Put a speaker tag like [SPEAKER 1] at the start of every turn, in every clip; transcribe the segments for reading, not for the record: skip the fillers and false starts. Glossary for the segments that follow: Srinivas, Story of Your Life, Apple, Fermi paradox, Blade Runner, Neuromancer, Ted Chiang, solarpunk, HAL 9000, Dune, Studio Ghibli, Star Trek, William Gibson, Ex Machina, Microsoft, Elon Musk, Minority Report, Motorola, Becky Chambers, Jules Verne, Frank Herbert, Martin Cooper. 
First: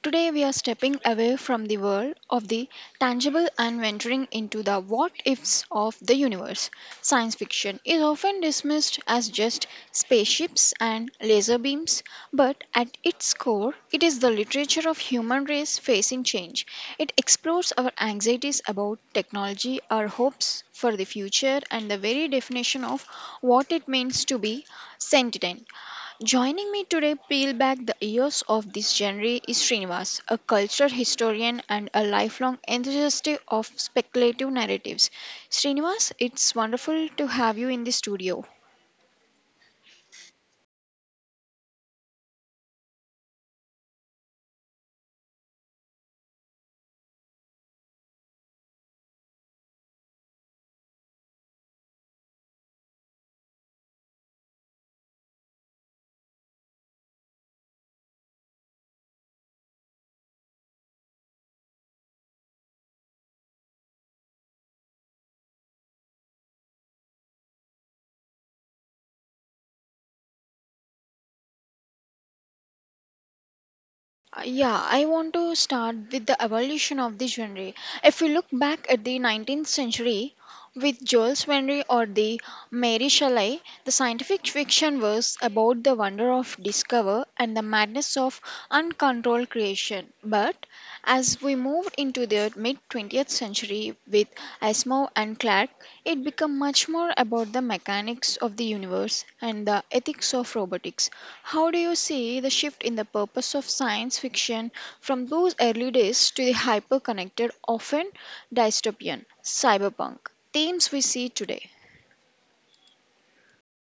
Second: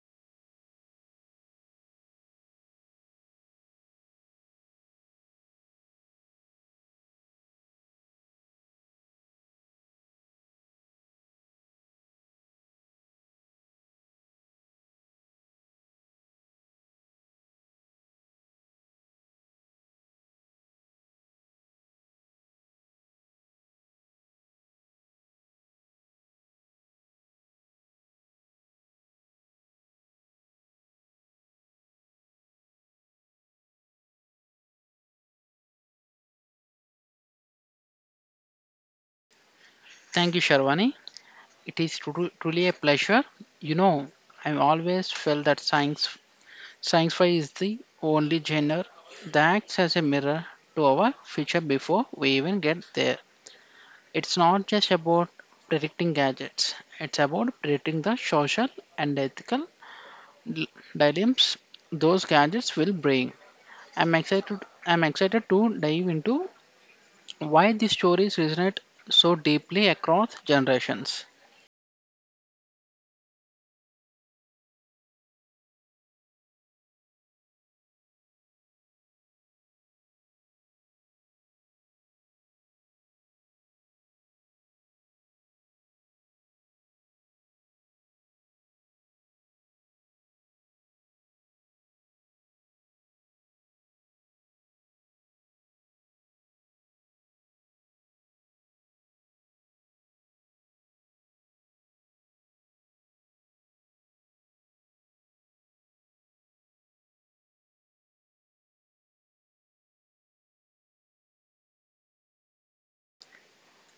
[SPEAKER 1] Today we are stepping away from the world of the tangible and venturing into the what ifs of the universe. Science fiction is often dismissed as just spaceships and laser beams, but at its core, it is the literature of human race facing change. It explores our anxieties about technology, our hopes for the future, and the very definition of what it means to be sentient. Joining me today, peel back the layers of this genre, is Srinivas, a cultural historian and a lifelong enthusiast of speculative narratives. Srinivas, it's wonderful to have you in the studio.
[SPEAKER 2] Thank you, Sharwani. It is truly a pleasure. You know, I've always felt that science sci-fi is the only genre that acts as a mirror to our future before we even get there. It's not just about predicting gadgets. It's about predicting the social and ethical dilemmas those gadgets will bring. I'm excited. I'm excited to dive into why these stories resonate so deeply across generations.
[SPEAKER 1] Yeah, I want to start with the evolution of the genre. If we look back at the 19th century with Jules Verne or the Mary Shelley, the scientific fiction was about the wonder of discover and the madness of uncontrolled creation. But as we moved into the mid 20th century with Asimov and Clarke, it became much more about the mechanics of the universe and the ethics of robotics. How do you see the shift in the purpose of science fiction from those early days to the hyper connected, often dystopian, cyberpunk themes we see today?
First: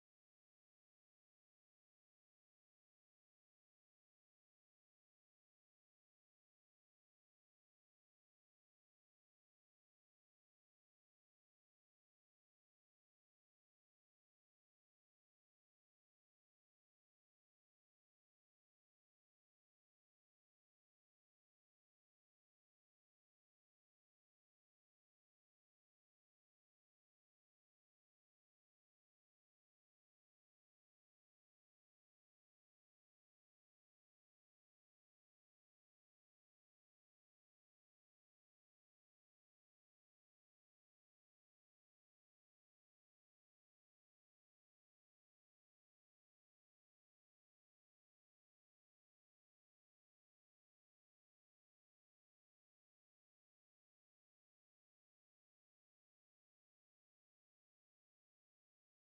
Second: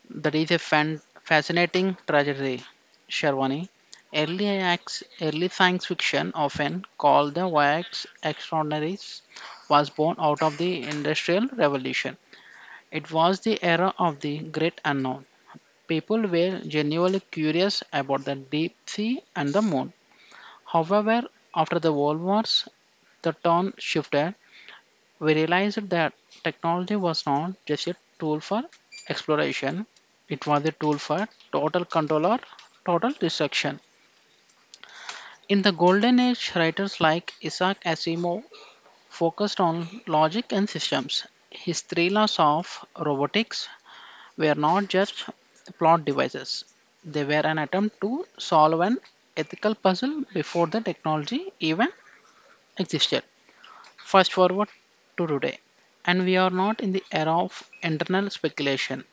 [SPEAKER 2] That is a fascinating tragedy, Sharwani. Early science fiction, often called the wax extraordinaries, was born out of the Industrial Revolution. It was the era of the great unknown. People were genuinely curious about the deep sea and the moon. However, after the World Wars, the tone shifted. We realized that technology was not just a tool for exploration, it was a tool for total control or total destruction. In the Golden Age, writers like Isaac Asimov focused on logic and systems. His thrillers of robotics were not just plot devices, they were an attempt to solve an ethical puzzle before the technology even existed. Fast forward to today, and we are not in the era of internal speculation.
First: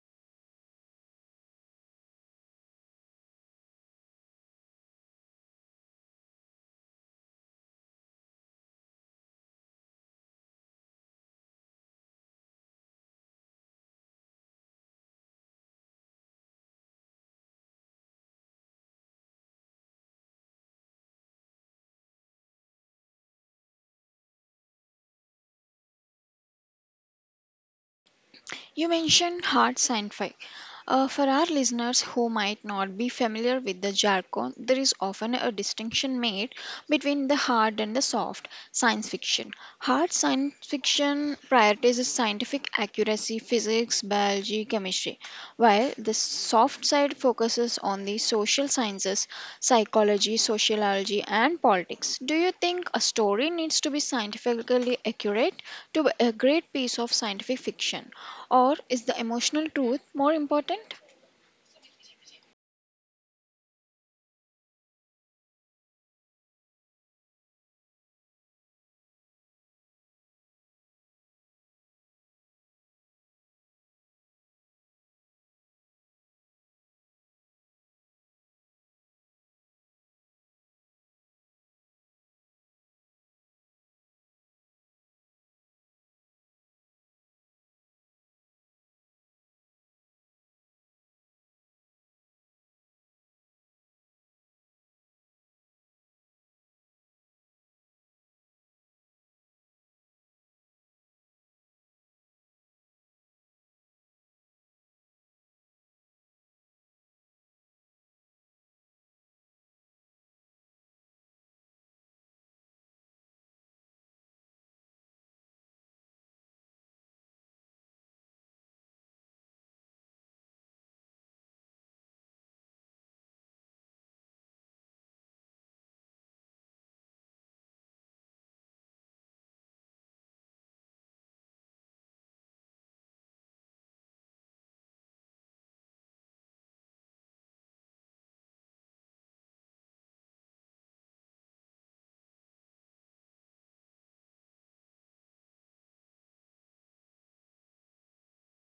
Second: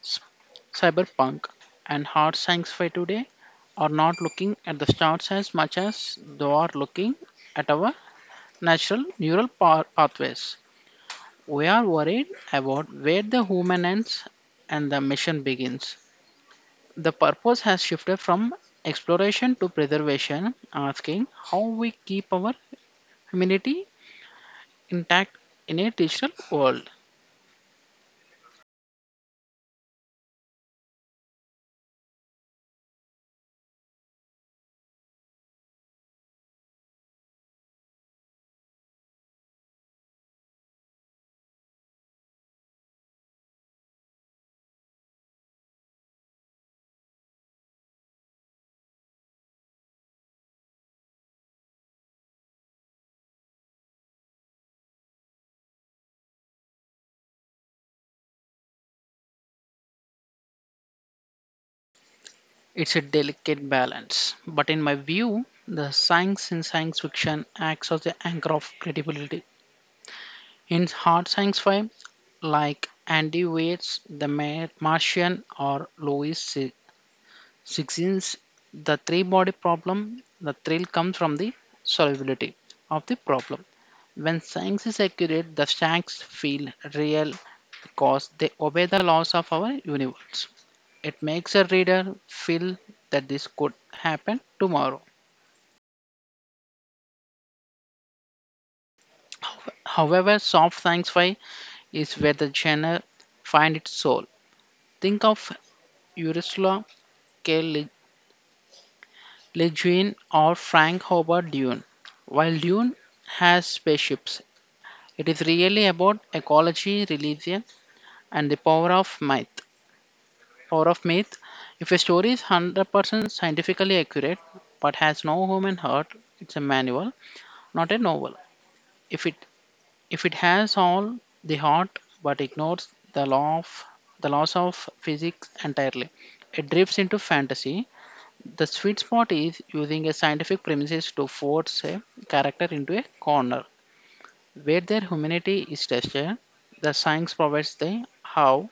[SPEAKER 2] S- Cyberpunk and hard science fi today are not looking at the stars as much as they are looking at our natural neural pathways. We are worried about where the human ends and the mission begins. The purpose has shifted from exploration to preservation, asking how we keep our humanity intact in a digital world.
[SPEAKER 1] You mentioned hard sci-fi. For our listeners who might not be familiar with the jargon, there is often a distinction made between the hard and the soft science fiction. Hard science fiction prioritizes scientific accuracy, physics, biology, chemistry, while the soft side focuses on the social sciences, psychology, sociology, and politics. Do you think a story needs to be scientifically accurate to be a great piece of scientific fiction? Or is the emotional truth more important?
[SPEAKER 2] It's a delicate balance, but in my view, the science in science fiction acts as the anchor of credibility. In hard science fi, like Andy Weir's The Martian or Lois since the three body problem, the thrill comes from the solvability of the problem. When science is accurate, the facts feel real because they obey the laws of our universe. It makes a reader feel that this could happen tomorrow. However, soft sci-fi is where the genre finds its soul. Think of Ursula K. Le Guin or Frank Herbert Dune. While Dune has spaceships, it is really about ecology, religion, and the power of myth. Power of myth. If a story is 100% scientifically accurate but has no human heart, it's a manual, not a novel. If it if it has all the heart but ignores the law of the laws of physics entirely, it drifts into fantasy. The sweet spot is using a scientific premises to force a character into a corner where their humanity is tested. The science provides the how,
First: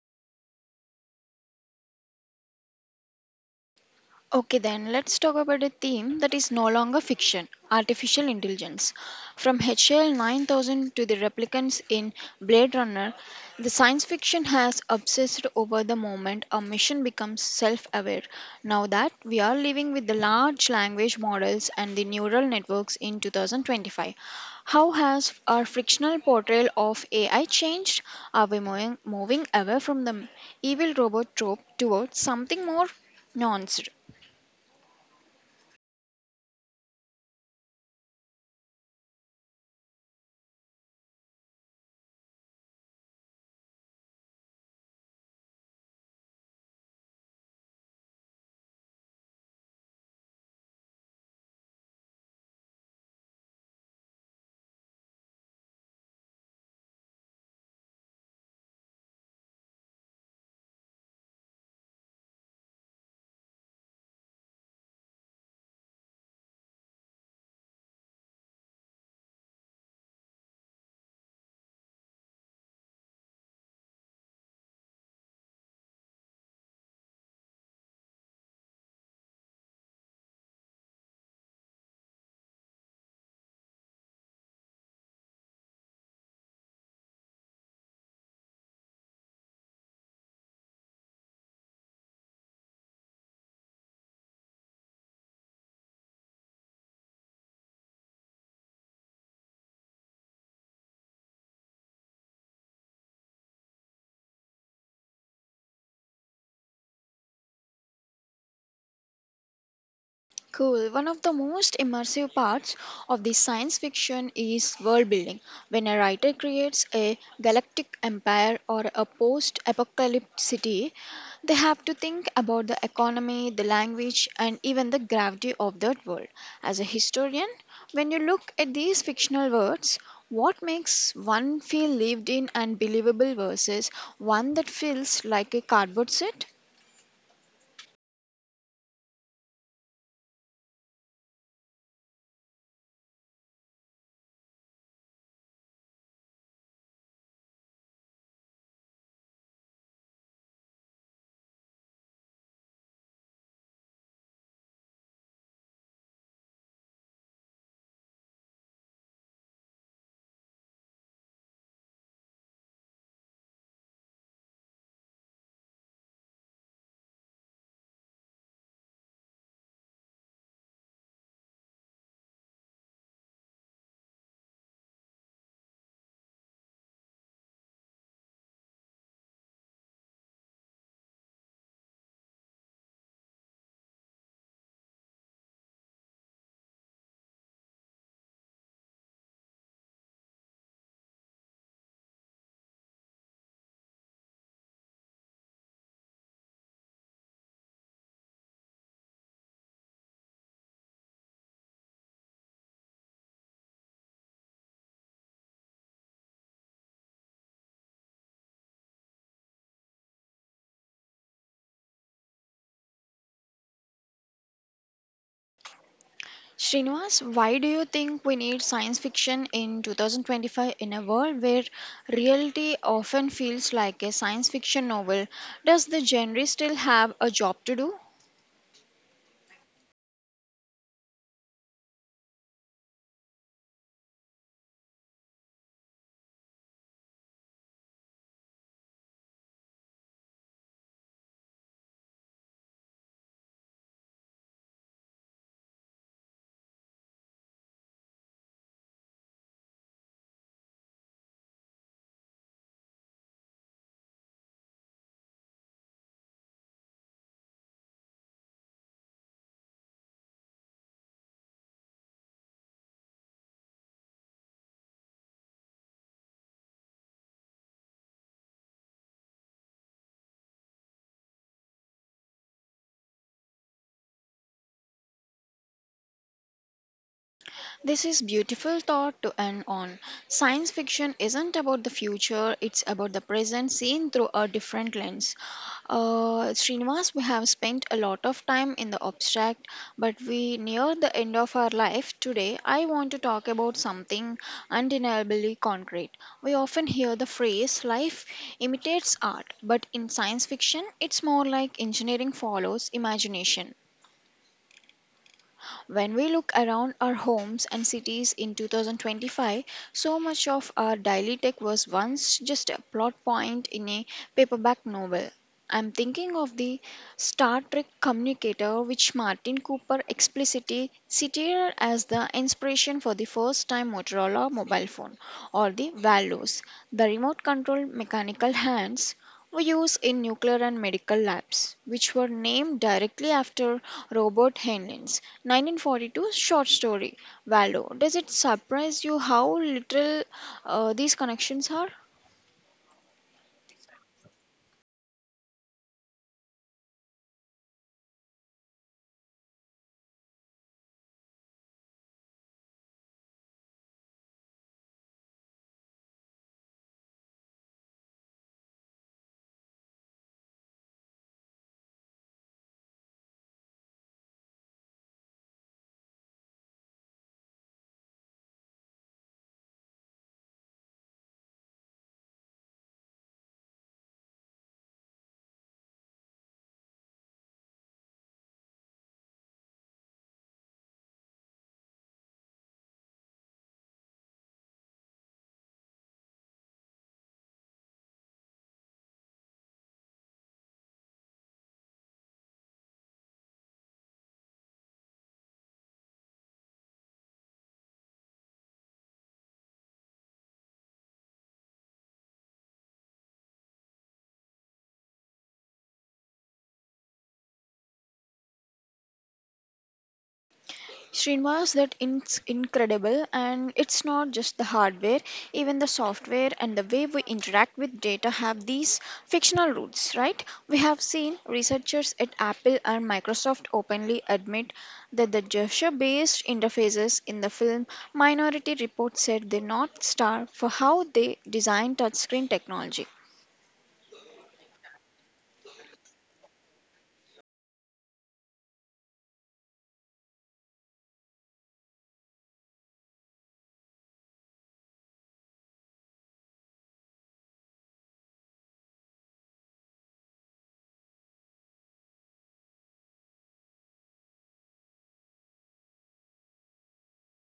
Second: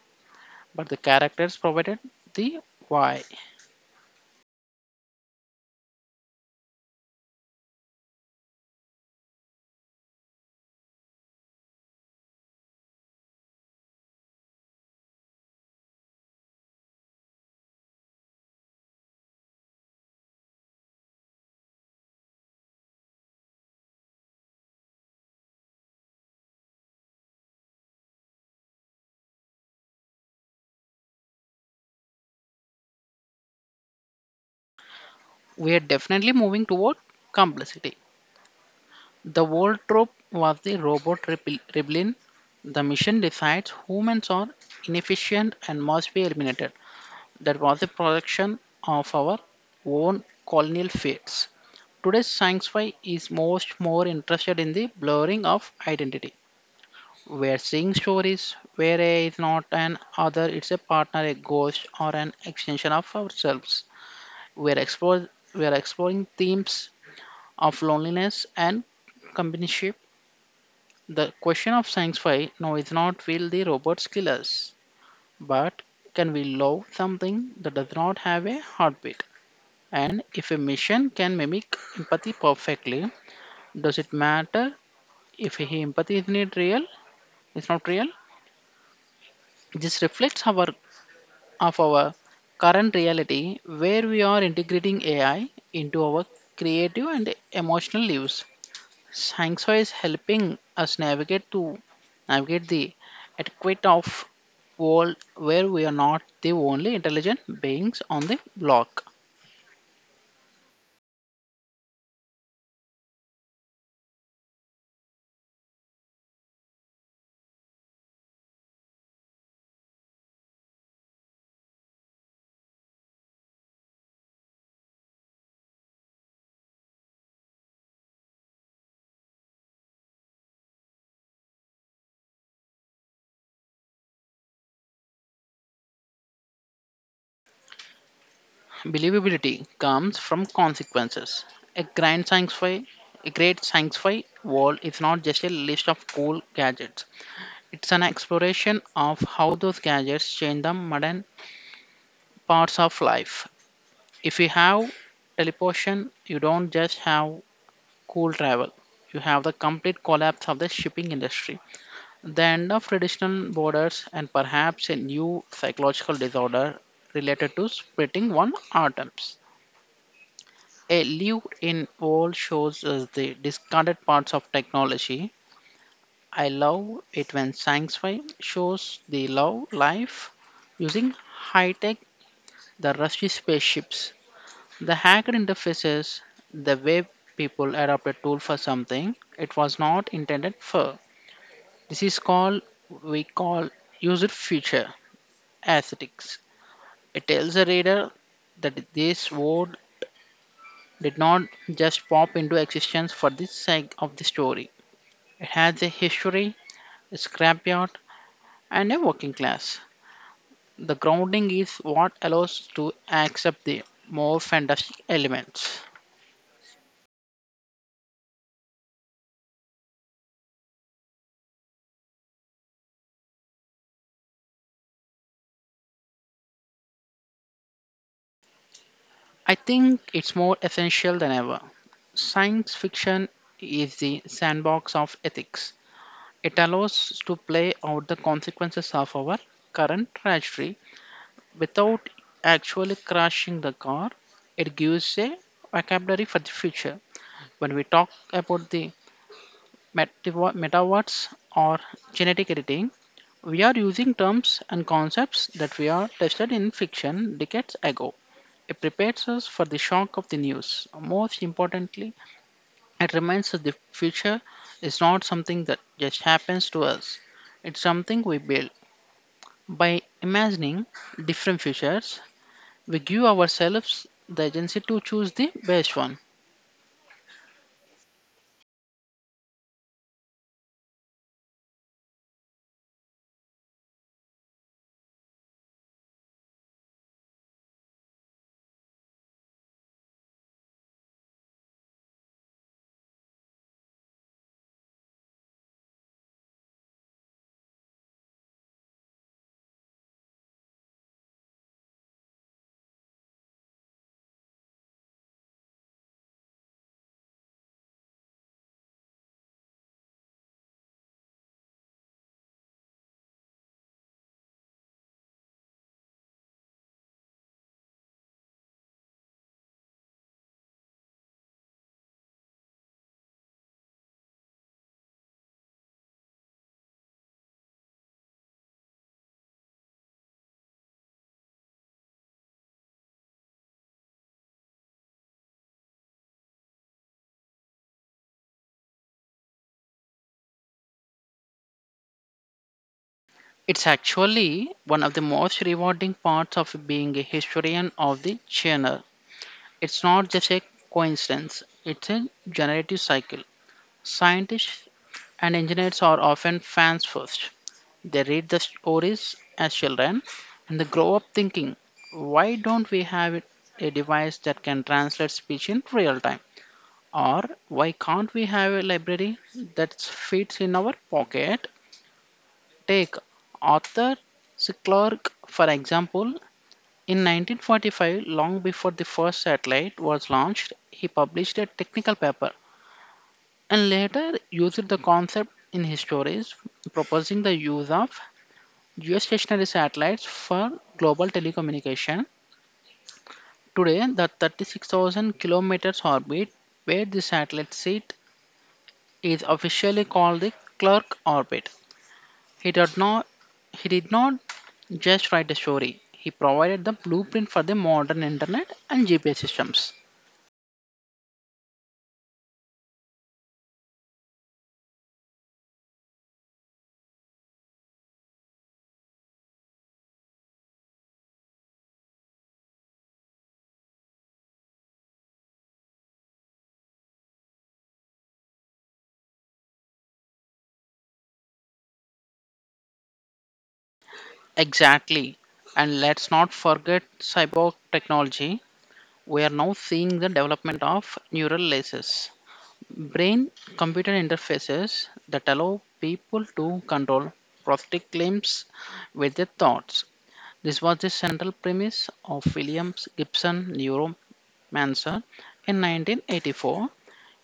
[SPEAKER 2] but the characters provided the why.
[SPEAKER 1] Okay, then let's talk about a theme that is no longer fiction artificial intelligence. From HL 9000 to the replicants in Blade Runner, the science fiction has obsessed over the moment a mission becomes self aware. Now that we are living with the large language models and the neural networks in 2025, how has our frictional portrayal of AI changed? Are we moving away from the evil robot trope towards something more? Nuanced?
[SPEAKER 2] We are definitely moving toward complexity. The world trope was the robot rebellion. The mission decides humans are inefficient and must be eliminated. That was a production of our own colonial fates. Today's sci-fi is most more interested in the blurring of identity. We're seeing stories where A is not an other, it's a partner, a ghost, or an extension of ourselves. We're, explore, we're exploring themes of loneliness and companionship. The question of sci-fi now is not will the robots kill us, but can we love something that does not have a heartbeat? And if a machine can mimic empathy perfectly, does it matter if he empathy is not real? It's not real. This reflects our current reality where we are integrating AI into our creative and emotional lives. Science is helping us navigate the adequate of world where we are not the only intelligent beings on the block.
[SPEAKER 1] Cool. One of the most immersive parts of the science fiction is world building. When a writer creates a galactic empire or a post apocalyptic city, they have to think about the economy, the language, and even the gravity of that world. As a historian, when you look at these fictional worlds, what makes one feel lived in and believable versus one that feels like a cardboard set?
[SPEAKER 2] Believability comes from consequences. A grand sci-fi, a great sci-fi world is not just a list of cool gadgets. It's an exploration of how those gadgets change the modern parts of life. If you have teleportation, you don't just have cool travel. You have the complete collapse of the shipping industry, the end of traditional borders, and perhaps a new psychological disorder related to splitting one atoms. A live in all shows us the discarded parts of technology. I love it when science fi shows the love life using high tech, the rusty spaceships, the hacked interfaces, the way people adopt a tool for something it was not intended for. This is called we call user feature aesthetics. It tells the reader that this word did not just pop into existence for the sake of the story. It has a history, a scrapyard, and a working class. The grounding is what allows to accept the more fantastic elements.
[SPEAKER 1] Srinivas, why do you think we need science fiction in 2025 in a world where reality often feels like a science fiction novel? Does the genre still have a job to do?
[SPEAKER 2] I think it's more essential than ever. Science fiction is the sandbox of ethics. It allows us to play out the consequences of our current tragedy without actually crashing the car. It gives a vocabulary for the future. When we talk about the metawatts, or genetic editing, we are using terms and concepts that we are tested in fiction decades ago. It prepares us for the shock of the news. Most importantly, it reminds us the future is not something that just happens to us. It's something we build. By imagining different futures, we give ourselves the agency to choose the best one.
[SPEAKER 1] This is beautiful thought to end on. Science fiction isn't about the future, it's about the present seen through a different lens. Srinivas, we have spent a lot of time in the abstract, but we near the end of our life today. I want to talk about something undeniably concrete. We often hear the phrase life imitates art, but in science fiction, it's more like engineering follows imagination. When we look around our homes and cities in 2025, so much of our daily tech was once just a plot point in a paperback novel. I'm thinking of the Star Trek communicator, which Martin Cooper explicitly cited as the inspiration for the first time Motorola mobile phone, or the Valos, the remote control mechanical hands were used in nuclear and medical labs, which were named directly after Robert Heinlein's 1942 short story, Waldo. Does it surprise you how little these connections are?
[SPEAKER 2] It's actually one of the most rewarding parts of being a historian of the genre. It's not just a coincidence, it's a generative cycle. Scientists and engineers are often fans first. They read the stories as children and they grow up thinking, why don't a device that can translate speech in real time? Or why can't we have a library that fits in our pocket? Take Arthur C. Clarke, for example, in 1945, long before the first satellite was launched, he published a technical paper and later used the concept in his stories, proposing the use of geostationary satellites for global telecommunication. Today, the 36,000 kilometers orbit where the satellite sit is officially called the Clerk orbit. He did not he did not just write a story. He provided the blueprint for the modern internet and GPS systems.
[SPEAKER 1] Srinivas, that it's incredible, and it's not just the hardware, even the software and the way we interact with data have these fictional roots, right? We have seen researchers at Apple and Microsoft openly admit that the gesture based interfaces in the film Minority Report set the North Star for how they design touchscreen technology.
[SPEAKER 2] Exactly. And let's not forget cyborg technology. We are now seeing the development of neural laces, brain computer interfaces that allow people to control prosthetic limbs with their thoughts. This was the central premise of William Gibson Neuromancer in 1984.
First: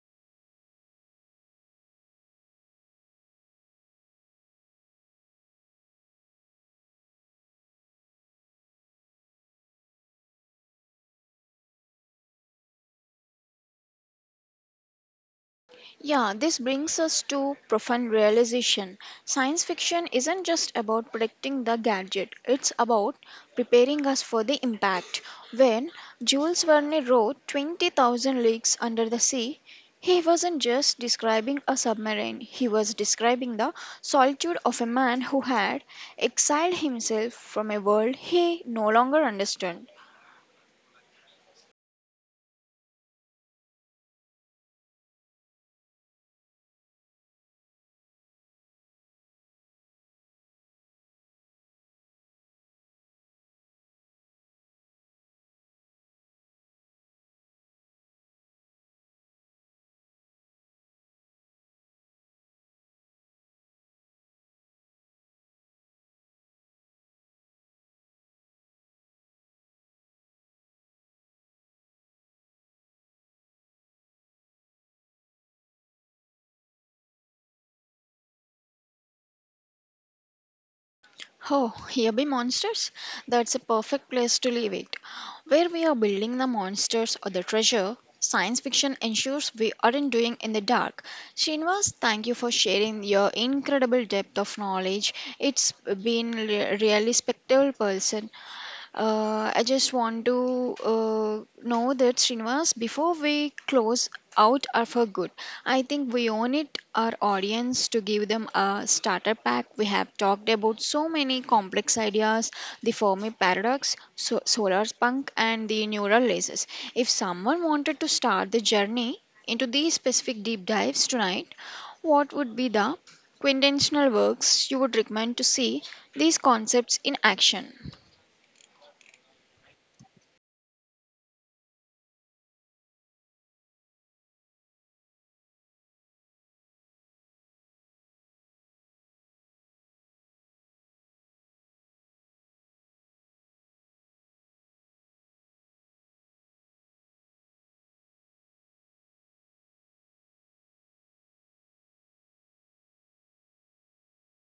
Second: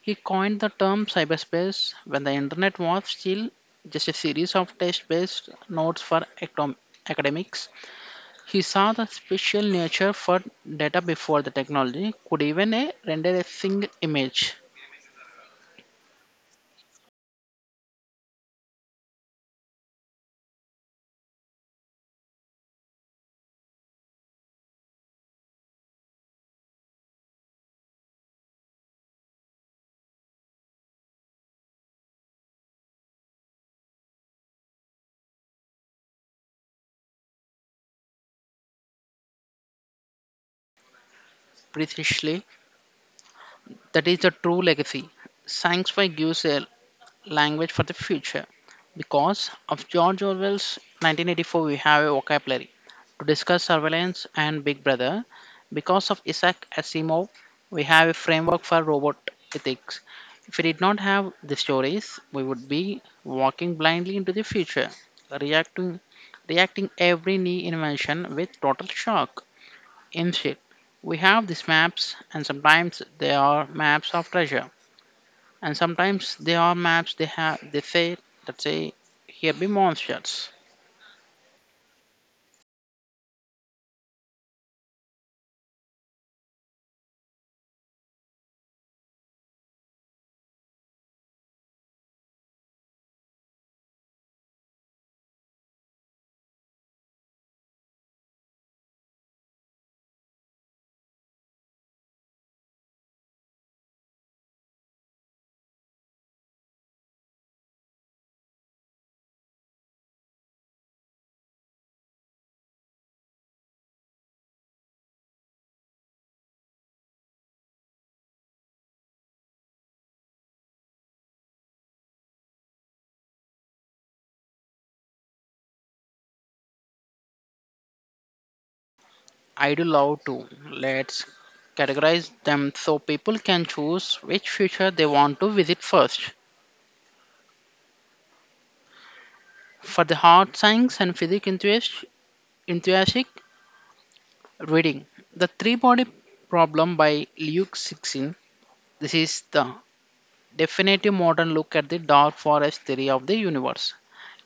[SPEAKER 2] He coined the term cyberspace when the internet was still just a series of text based nodes for academics. He saw the spatial nature for data before the technology could even render a single image
[SPEAKER 1] Yeah, this brings us to profound realization. Science fiction isn't just about predicting the gadget, it's about preparing us for the impact. When Jules Verne wrote 20,000 Leagues Under the Sea, he wasn't just describing a submarine, he was describing the solitude of a man who had exiled himself from a world he no longer understood.
[SPEAKER 2] precisely. That is the true legacy. Science fi gives a language for the future. Because of George Orwell's 1984, we have a vocabulary to discuss surveillance and Big Brother. Because of Isaac Asimov, we have a framework for robot ethics. If we did not have the stories, we would be walking blindly into the future, reacting, reacting every new invention with total shock. Instead, we have these maps, and sometimes they are maps of treasure, and sometimes they are maps they have they say that say here be monsters.
[SPEAKER 1] Oh, here be Monsters? That's a perfect place to leave it. Where we are building the monsters or the treasure, science fiction ensures we aren't doing in the dark. Srinivas, thank you for sharing your incredible depth of knowledge. It's been really spectacular person. I just want to know that Srinivas, before we close out are for good, I think we own it our audience to give them a starter pack. We have talked about so many complex ideas, the Fermi paradox, solar punk, and the neural lasers. If someone wanted to start the journey into these specific deep dives tonight, what would be the quintessential works you would recommend to see these concepts in action?
[SPEAKER 2] I do love to. Let's categorize them so people can choose which future they want to visit first. For the hard science and physics enthusiastic reading, the three body problem by Luke 16. This is the definitive modern look at the dark forest theory of the universe.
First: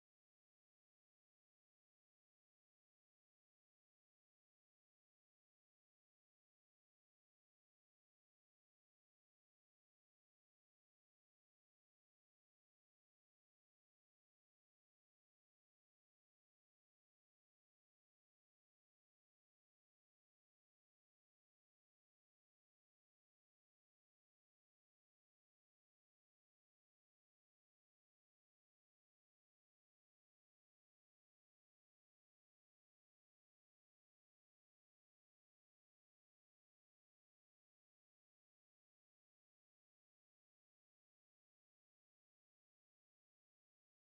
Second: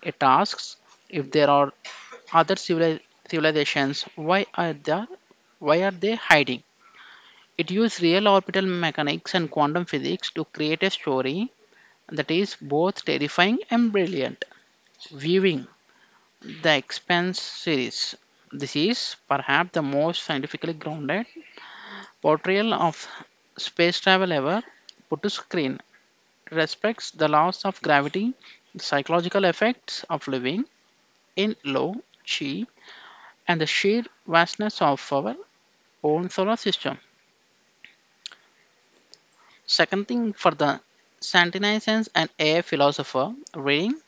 [SPEAKER 2] It asks if there are other civilizations, why are they hiding? It uses real orbital mechanics and quantum physics to create a story that is both terrifying and brilliant. Viewing the Expanse series, this is perhaps the most scientifically grounded portrayal of space travel ever put to screen. It respects the laws of gravity, the psychological effects of living in low chi and the sheer vastness of our own solar system. Second thing for the Santinizens and AI philosopher reading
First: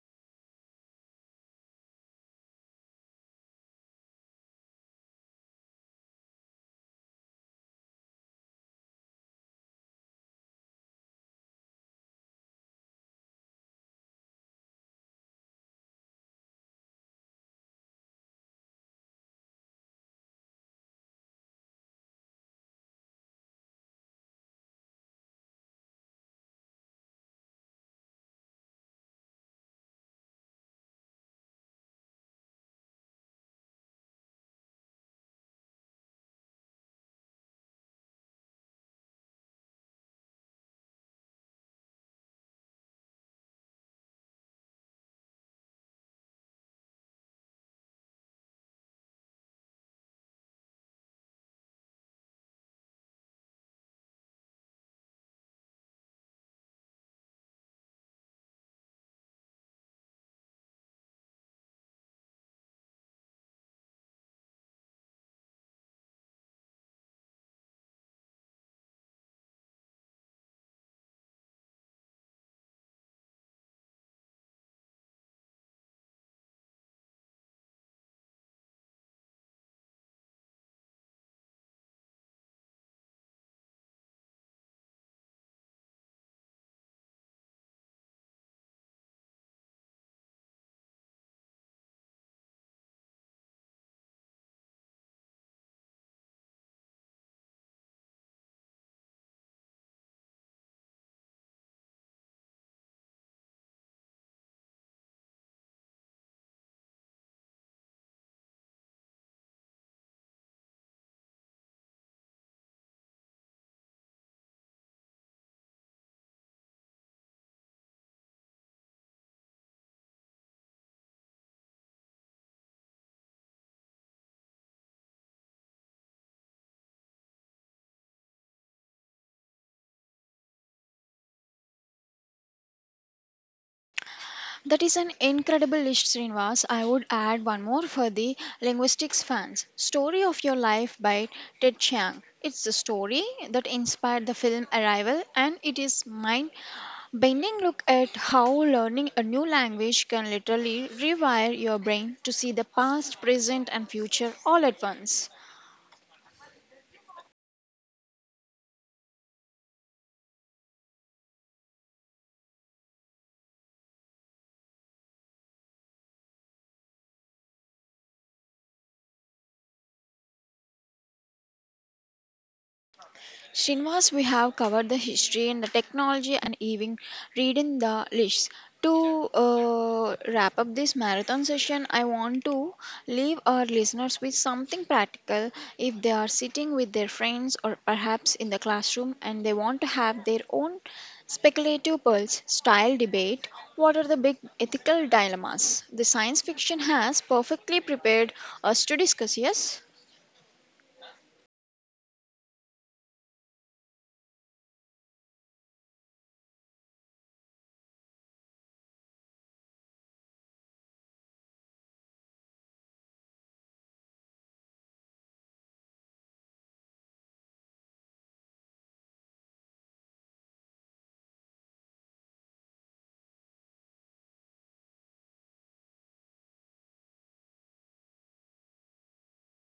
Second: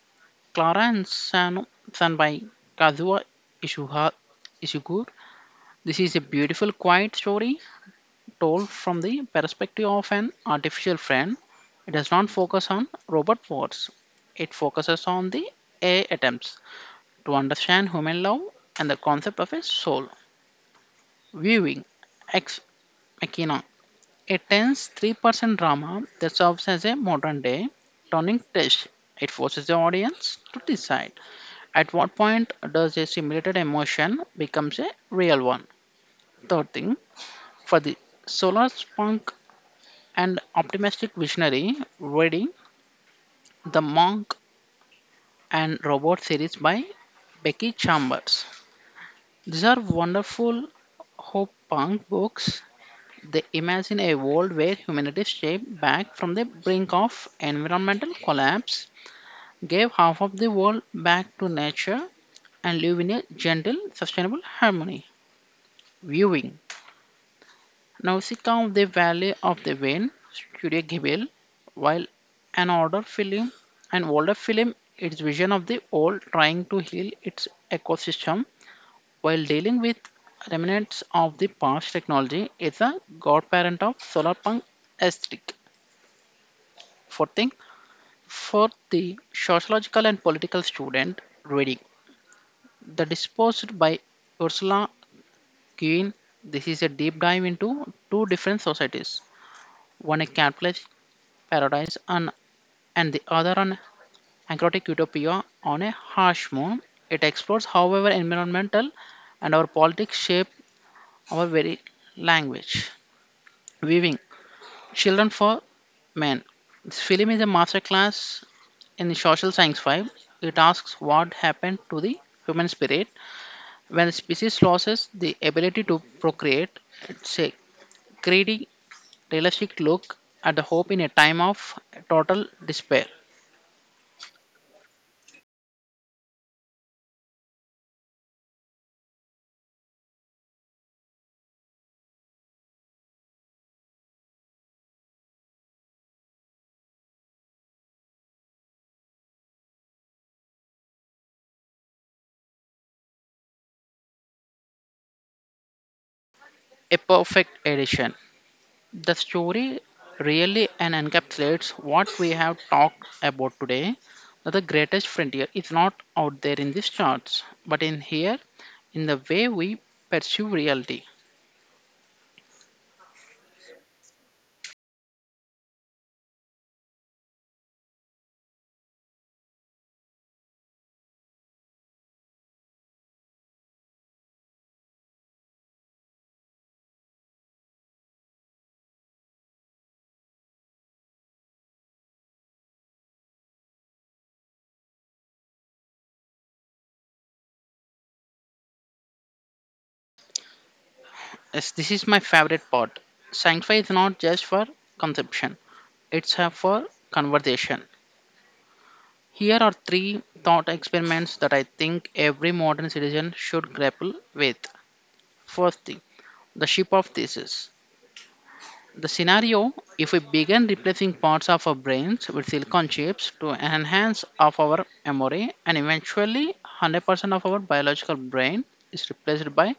[SPEAKER 2] Clara and San, San by Kazuo Ishiha- Ishiguro. This is a beautiful, quiet story told from the perspective of an artificial friend. It does not focus on robot wars. It focuses on the AI attempts to understand human love and the concept of a soul. Viewing Ex Machina, a tense 3% drama that serves as a modern day turning test. It forces the audience to decide at what point does a simulated emotion becomes a real one. Third thing, for the solar punk and optimistic visionary, reading The Monk and Robot series by Becky Chambers. These are wonderful hope punk books. They imagine a world where humanity is shaped back from the brink of environmental collapse, gave half of the world back to nature and live in a gentle, sustainable harmony. Viewing, now, Nausicaa of the Valley of the Wind, Studio Ghibli, while an older film, an older film, its vision of the old trying to heal its ecosystem while dealing with remnants of the past technology is a godparent of solar punk aesthetic. Fourth thing, for the sociological and political student reading, The Disposed by Ursula Guin. This is a deep dive into two different societies, one a capitalist paradise, and the other an anchrotic utopia on a harsh moon. It explores how our environmental and our politics shape our very language. Weaving Children for Men. This film is a masterclass in social science 5. It asks what happened to the human spirit when species loses the ability to procreate. It's a greedy, realistic look at the hope in a time of total despair.
[SPEAKER 1] That is an incredible list, Srinivas. I would add one more for the linguistics fans. Story of Your Life by Ted Chiang. It's the story that inspired the film Arrival, and it is mind bending look at how learning a new language can literally rewire your brain to see the past, present, and future all at once.
[SPEAKER 2] A perfect addition. The story really and encapsulates what we have talked about today. That the greatest frontier is not out there in these charts, but in here, in the way we perceive reality.
[SPEAKER 1] Srinivas, we have covered the history and the technology and even reading the lists. To wrap up this marathon session, I want to leave our listeners with something practical if they are sitting with their friends or perhaps in the classroom and they want to have their own speculative pulse style debate. What are the big ethical dilemmas? The science fiction has perfectly prepared us to discuss, yes?
[SPEAKER 2] Yes, this is my favorite part. Sci-fi is not just for consumption; it's a for conversation. Here are three thought experiments that I think every modern citizen should grapple with. First thing, the ship of thesis. The scenario: if we begin replacing parts of our brains with silicon chips to enhance of our memory, and eventually 100% of our biological brain is replaced by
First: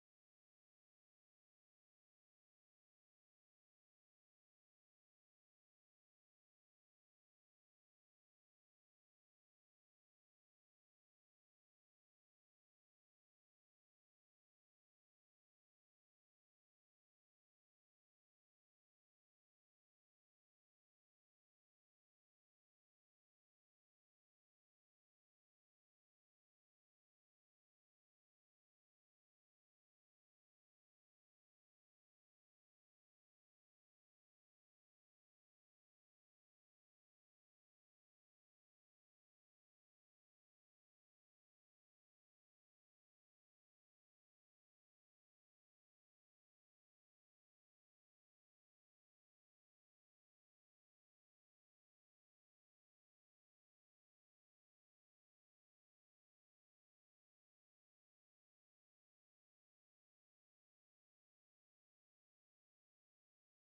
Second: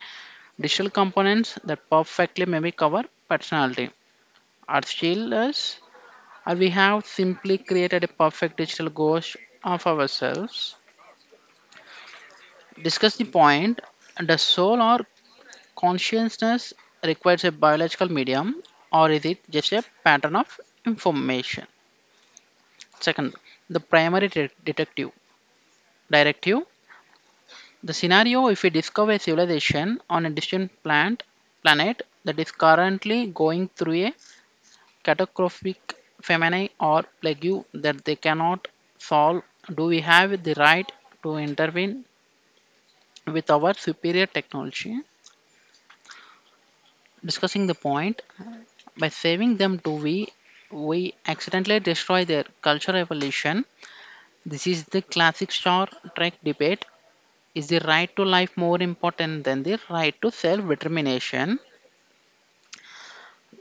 [SPEAKER 2] digital components that perfectly mimic our personality. Our shield, or we have simply created a perfect digital ghost of ourselves. Discuss the point: does soul or consciousness requires a biological medium, or is it just a pattern of information? Second, the primary detective directive. The scenario: if we discover a civilization on a distant plant planet that is currently going through a catastrophic famine or plague that they cannot solve, do we have the right to intervene with our superior technology? Discussing the point: by saving them too, we accidentally destroy their cultural evolution. This is the classic Star Trek debate. Is the right to life more important than the right to self determination?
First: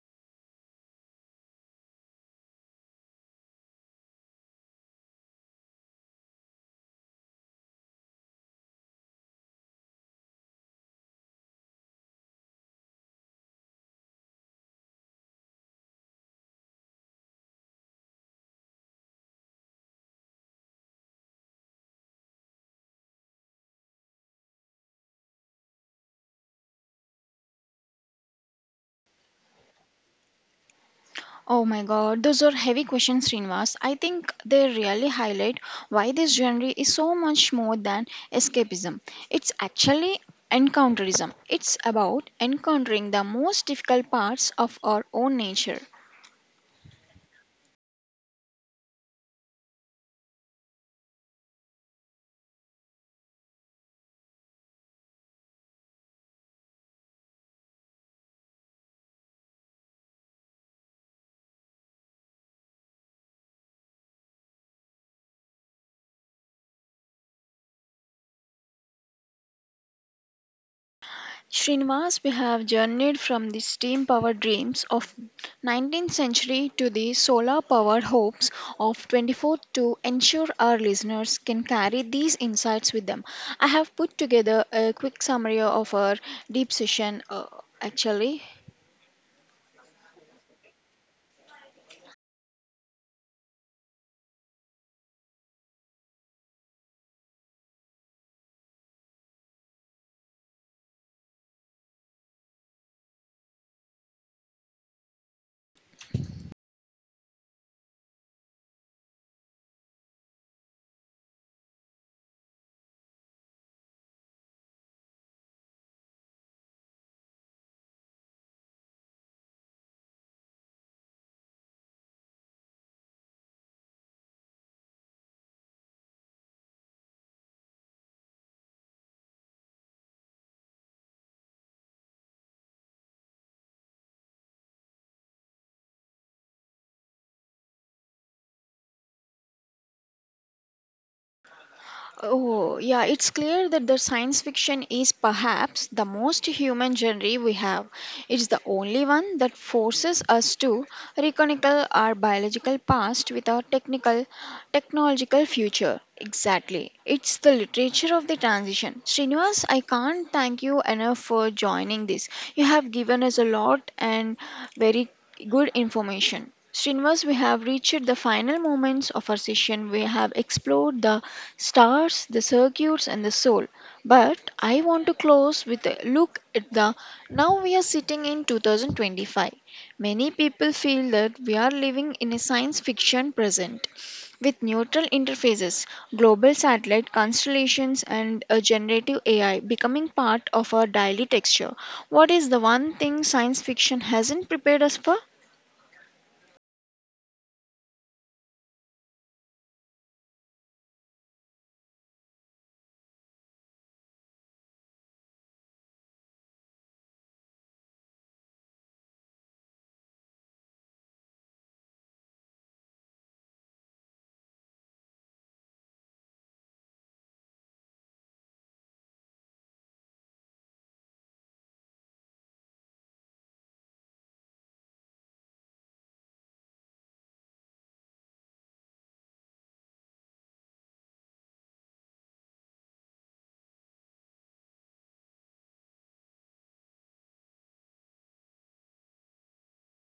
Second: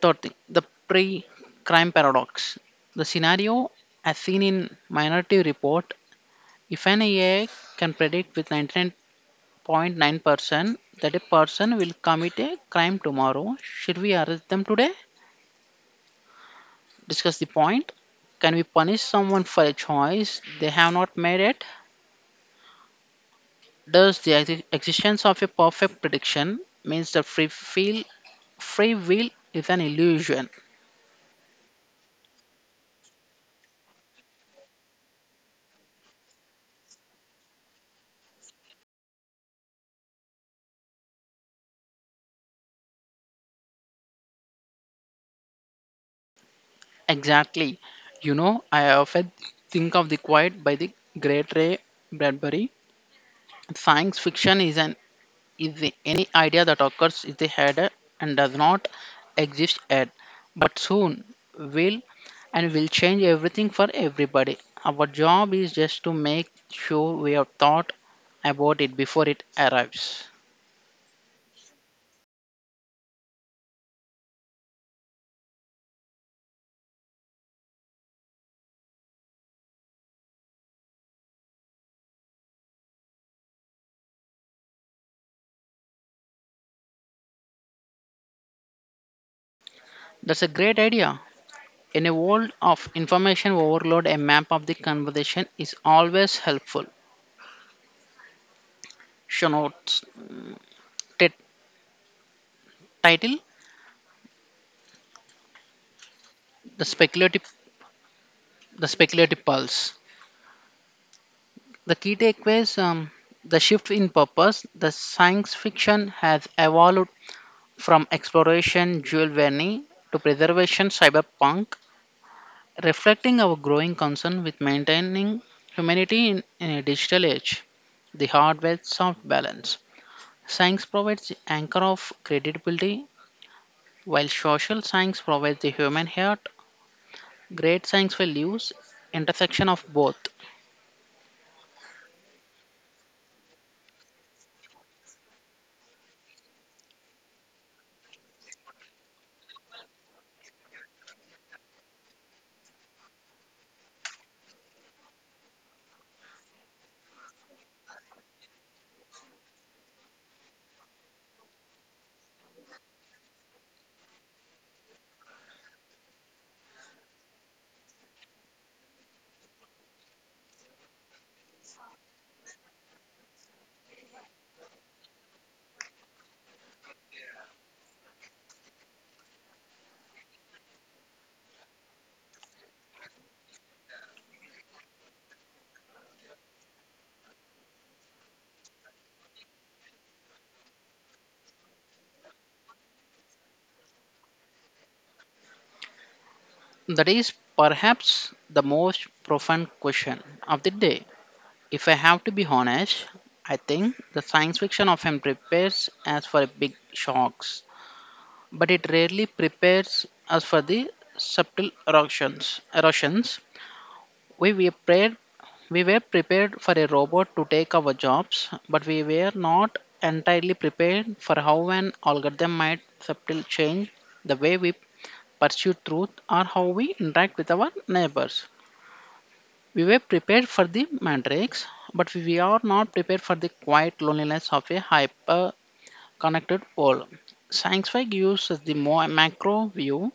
[SPEAKER 2] Third thing, the pre crime paradox. The scenario, as seen in Minority Report: if an AI can predict with 99.9% that a person will commit a crime tomorrow, should we arrest them today? Discuss the point. Can we punish someone for a choice they have not made it? Does the existence of a perfect prediction means that free will is an illusion?
[SPEAKER 1] Oh my god, those are heavy questions, Srinivas. I think they really highlight why this genre is so much more than escapism. It's actually encounterism. It's about encountering the most difficult parts of our own nature.
[SPEAKER 2] Exactly. You know, I often think of the quiet by the great Ray Bradbury. Science fiction is any idea that occurs in the head and does not exist yet, but soon will and will change everything for everybody. Our job is just to make sure we have thought about it before it arrives.
[SPEAKER 1] Srinivas, we have journeyed from the steam powered dreams of 19th century to the solar powered hopes of 24th to ensure our listeners can carry these insights with them. I have put together a quick summary of our deep session actually.
[SPEAKER 2] That's a great idea. In a world of information overload, a map of the conversation is always helpful. Show notes. T- Title: The speculative, the speculative pulse. The key takeaways the shift in purpose. The science fiction has evolved from exploration, Jules Verne, to preservation, cyberpunk, reflecting our growing concern with maintaining humanity in a digital age. The hardware soft balance. Science provides the anchor of credibility, while social science provides the human heart. Great science will use intersection of both.
[SPEAKER 1] Oh, yeah, it's clear that the science fiction is perhaps the most human genre we have. It's the only one that forces us to reconnect our biological past with our technical technological future. Exactly. It's the literature of the transition. Srinivas, I can't thank you enough for joining this. You have given us a lot and very good information. Srinivas, we have reached the final moments of our session. We have explored the stars, the circuits, and the soul. But I want to close with a look at the now we are sitting in 2025. Many people feel that we are living in a science fiction present with neutral interfaces, global satellite constellations, and a generative AI becoming part of our daily texture. What is the one thing science fiction hasn't prepared us for?
[SPEAKER 2] That is perhaps the most profound question of the day. If I have to be honest, I think the science fiction often prepares us for big shocks, but it rarely prepares us for the subtle erosions. Erosions. We were prepared, we were prepared for a robot to take our jobs, but we were not entirely prepared for how an algorithm might subtly change the way we pursue truth or how we interact with our neighbors. We were prepared for the mandrakes, but we are not prepared for the quiet loneliness of a hyper connected world. Science fi gives us the more macro view,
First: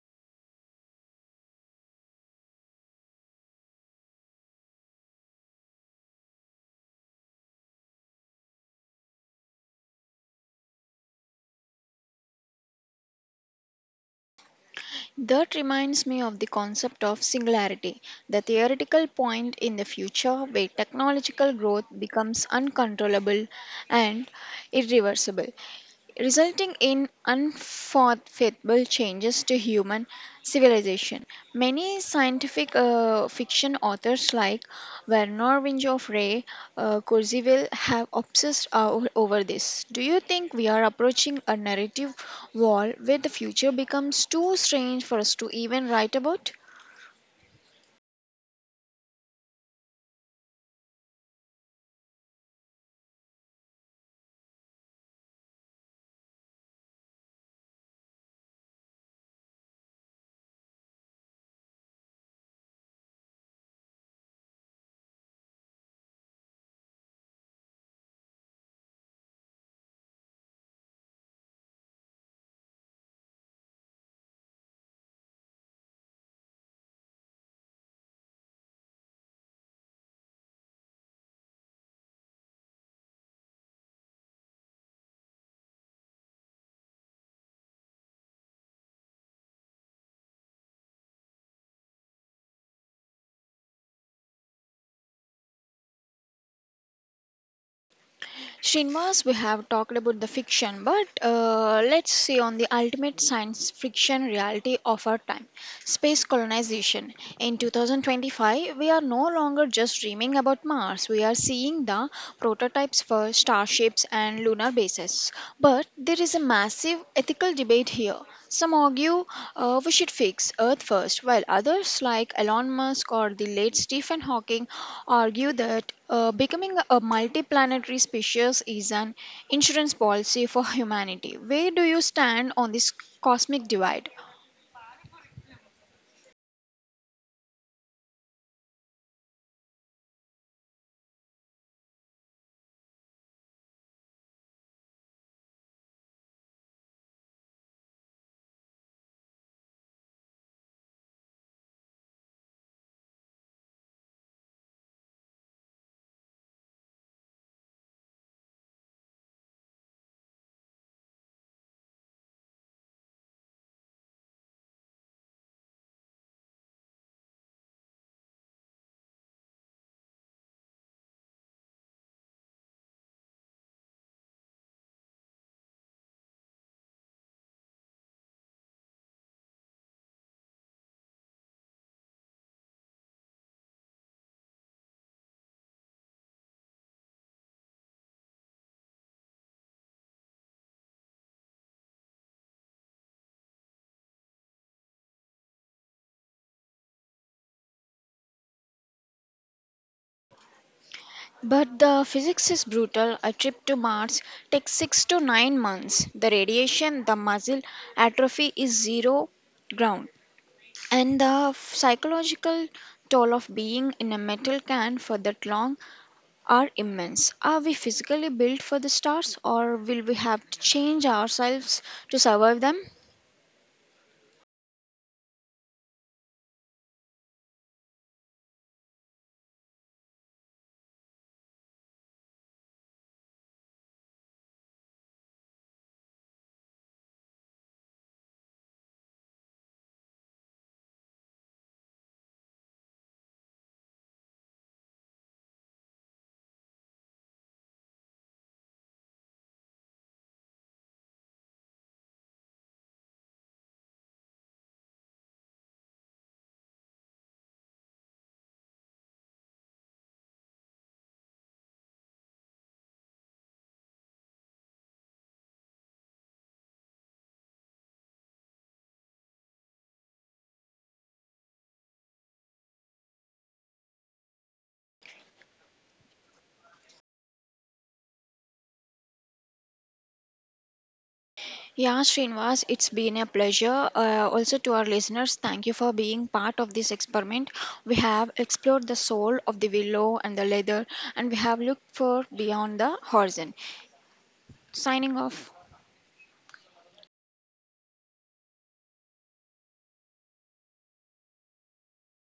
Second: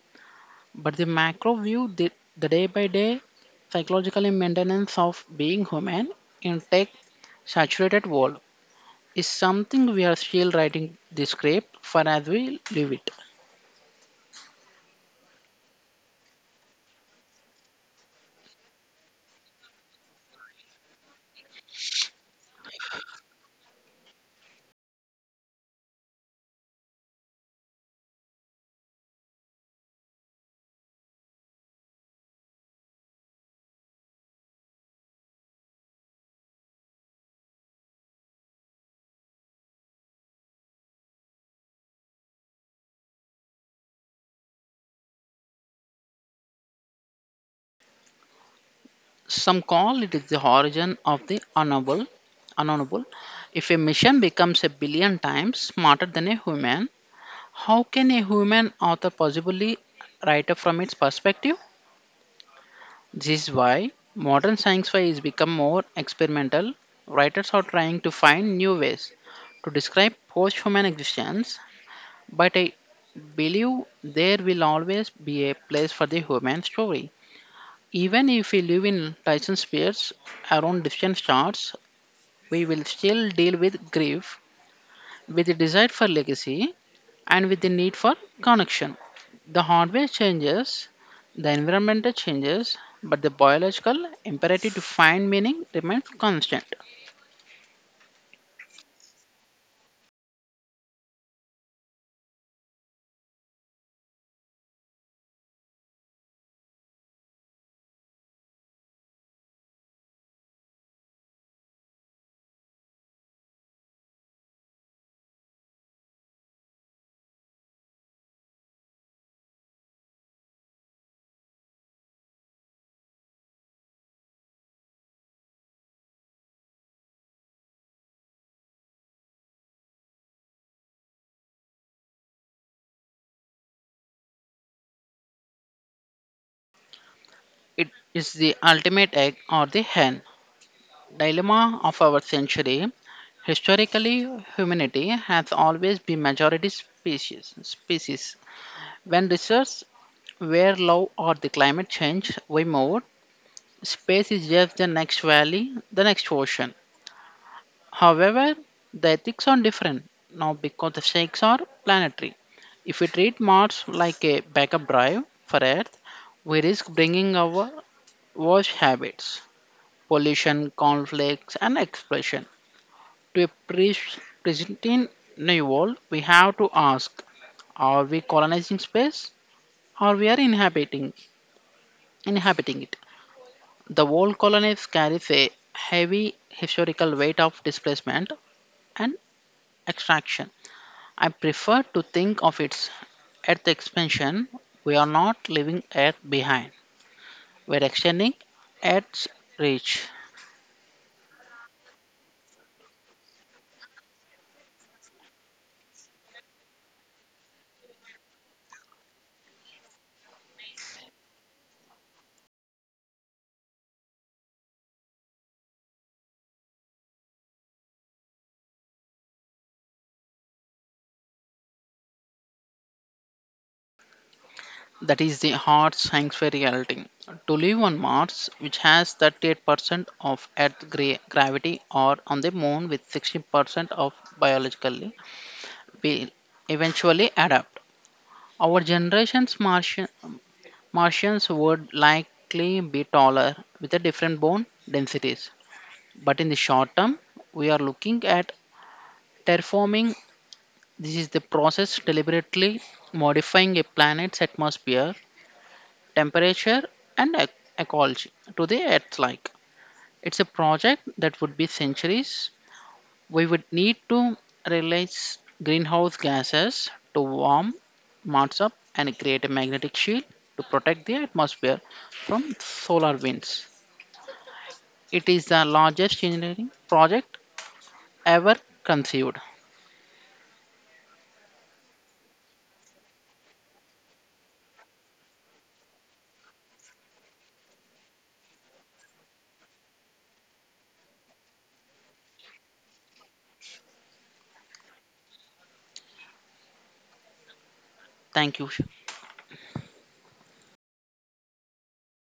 [SPEAKER 2] but the macro view, the day by day psychological maintenance of being human in tech saturated world, is something we are still writing the script for as we live it.
[SPEAKER 1] That reminds me of the concept of singularity, the theoretical point in the future where technological growth becomes uncontrollable and irreversible resulting in unforthfetable changes to human civilization. Many scientific fiction authors like Werner of Ray Kurzweil have obsessed over this. Do you think we are approaching a narrative wall where the future becomes too strange for us to even write about?
[SPEAKER 2] Some call it is the origin of the unknowable. Unknowable. If a machine becomes a billion times smarter than a human, how can a human author possibly write up from its perspective? This is why modern science fi is become more experimental. Writers are trying to find new ways to describe post-human existence, but I believe there will always be a place for the human story. Even if we live in Tyson spheres around distant stars, we will still deal with grief, with the desire for legacy, and with the need for connection. The hardware changes, the environmental changes, but the biological imperative to find meaning remains constant.
[SPEAKER 1] Srinivas, we have talked about the fiction, but let's see on the ultimate science fiction reality of our time. Space colonization. In 2025, we are no longer just dreaming about Mars, we are seeing the prototypes for starships and lunar bases. But there is a massive ethical debate here. Some argue we should fix Earth first, while others, like Elon Musk or the late Stephen Hawking, argue that becoming a multiplanetary species is an insurance policy for humanity. Where do you stand on this cosmic divide?
[SPEAKER 2] It is the ultimate egg or the hen dilemma of our century. Historically, humanity has always been majority species. Species. When research where love or the climate change, we moved. Space is just the next valley, the next ocean. However, the ethics are different now because the stakes are planetary. If we treat Mars like a backup drive for Earth, we risk bringing our worst habits, pollution, conflicts, and explosion, to a pre- pristine new world. We have to ask: are we colonizing space, or we are inhabiting it? The old colonies carries a heavy historical weight of displacement and extraction. I prefer to think of its Earth expansion. We are not leaving Earth behind. We're extending Earth's reach.
[SPEAKER 1] But the physics is brutal. A trip to Mars takes 6 to 9 months. The radiation, the muscle atrophy is zero ground. And the psychological toll of being in a metal can for that long are immense. Are we physically built for the stars or will we have to change ourselves to survive them?
[SPEAKER 2] That is the hard science fair reality. To live on Mars, which has 38% of Earth gravity, or on the Moon with 60% of biologically, we eventually adapt. Our generation's Martians would likely be taller with a different bone densities. But in the short term, we are looking at terraforming. This is the process deliberately modifying a planet's atmosphere, temperature, and ecology to the Earth like. It's a project that would be centuries. We would need to release greenhouse gases to warm Mars up and create a magnetic shield to protect the atmosphere from solar winds. It is the largest engineering project ever conceived.
[SPEAKER 1] Yeah, Srinivas, it's been a pleasure. Also, to our listeners, thank you for being part of this experiment. We have explored the soul of the willow and the leather, and we have looked for beyond the horizon. Signing off.
[SPEAKER 2] Thank you.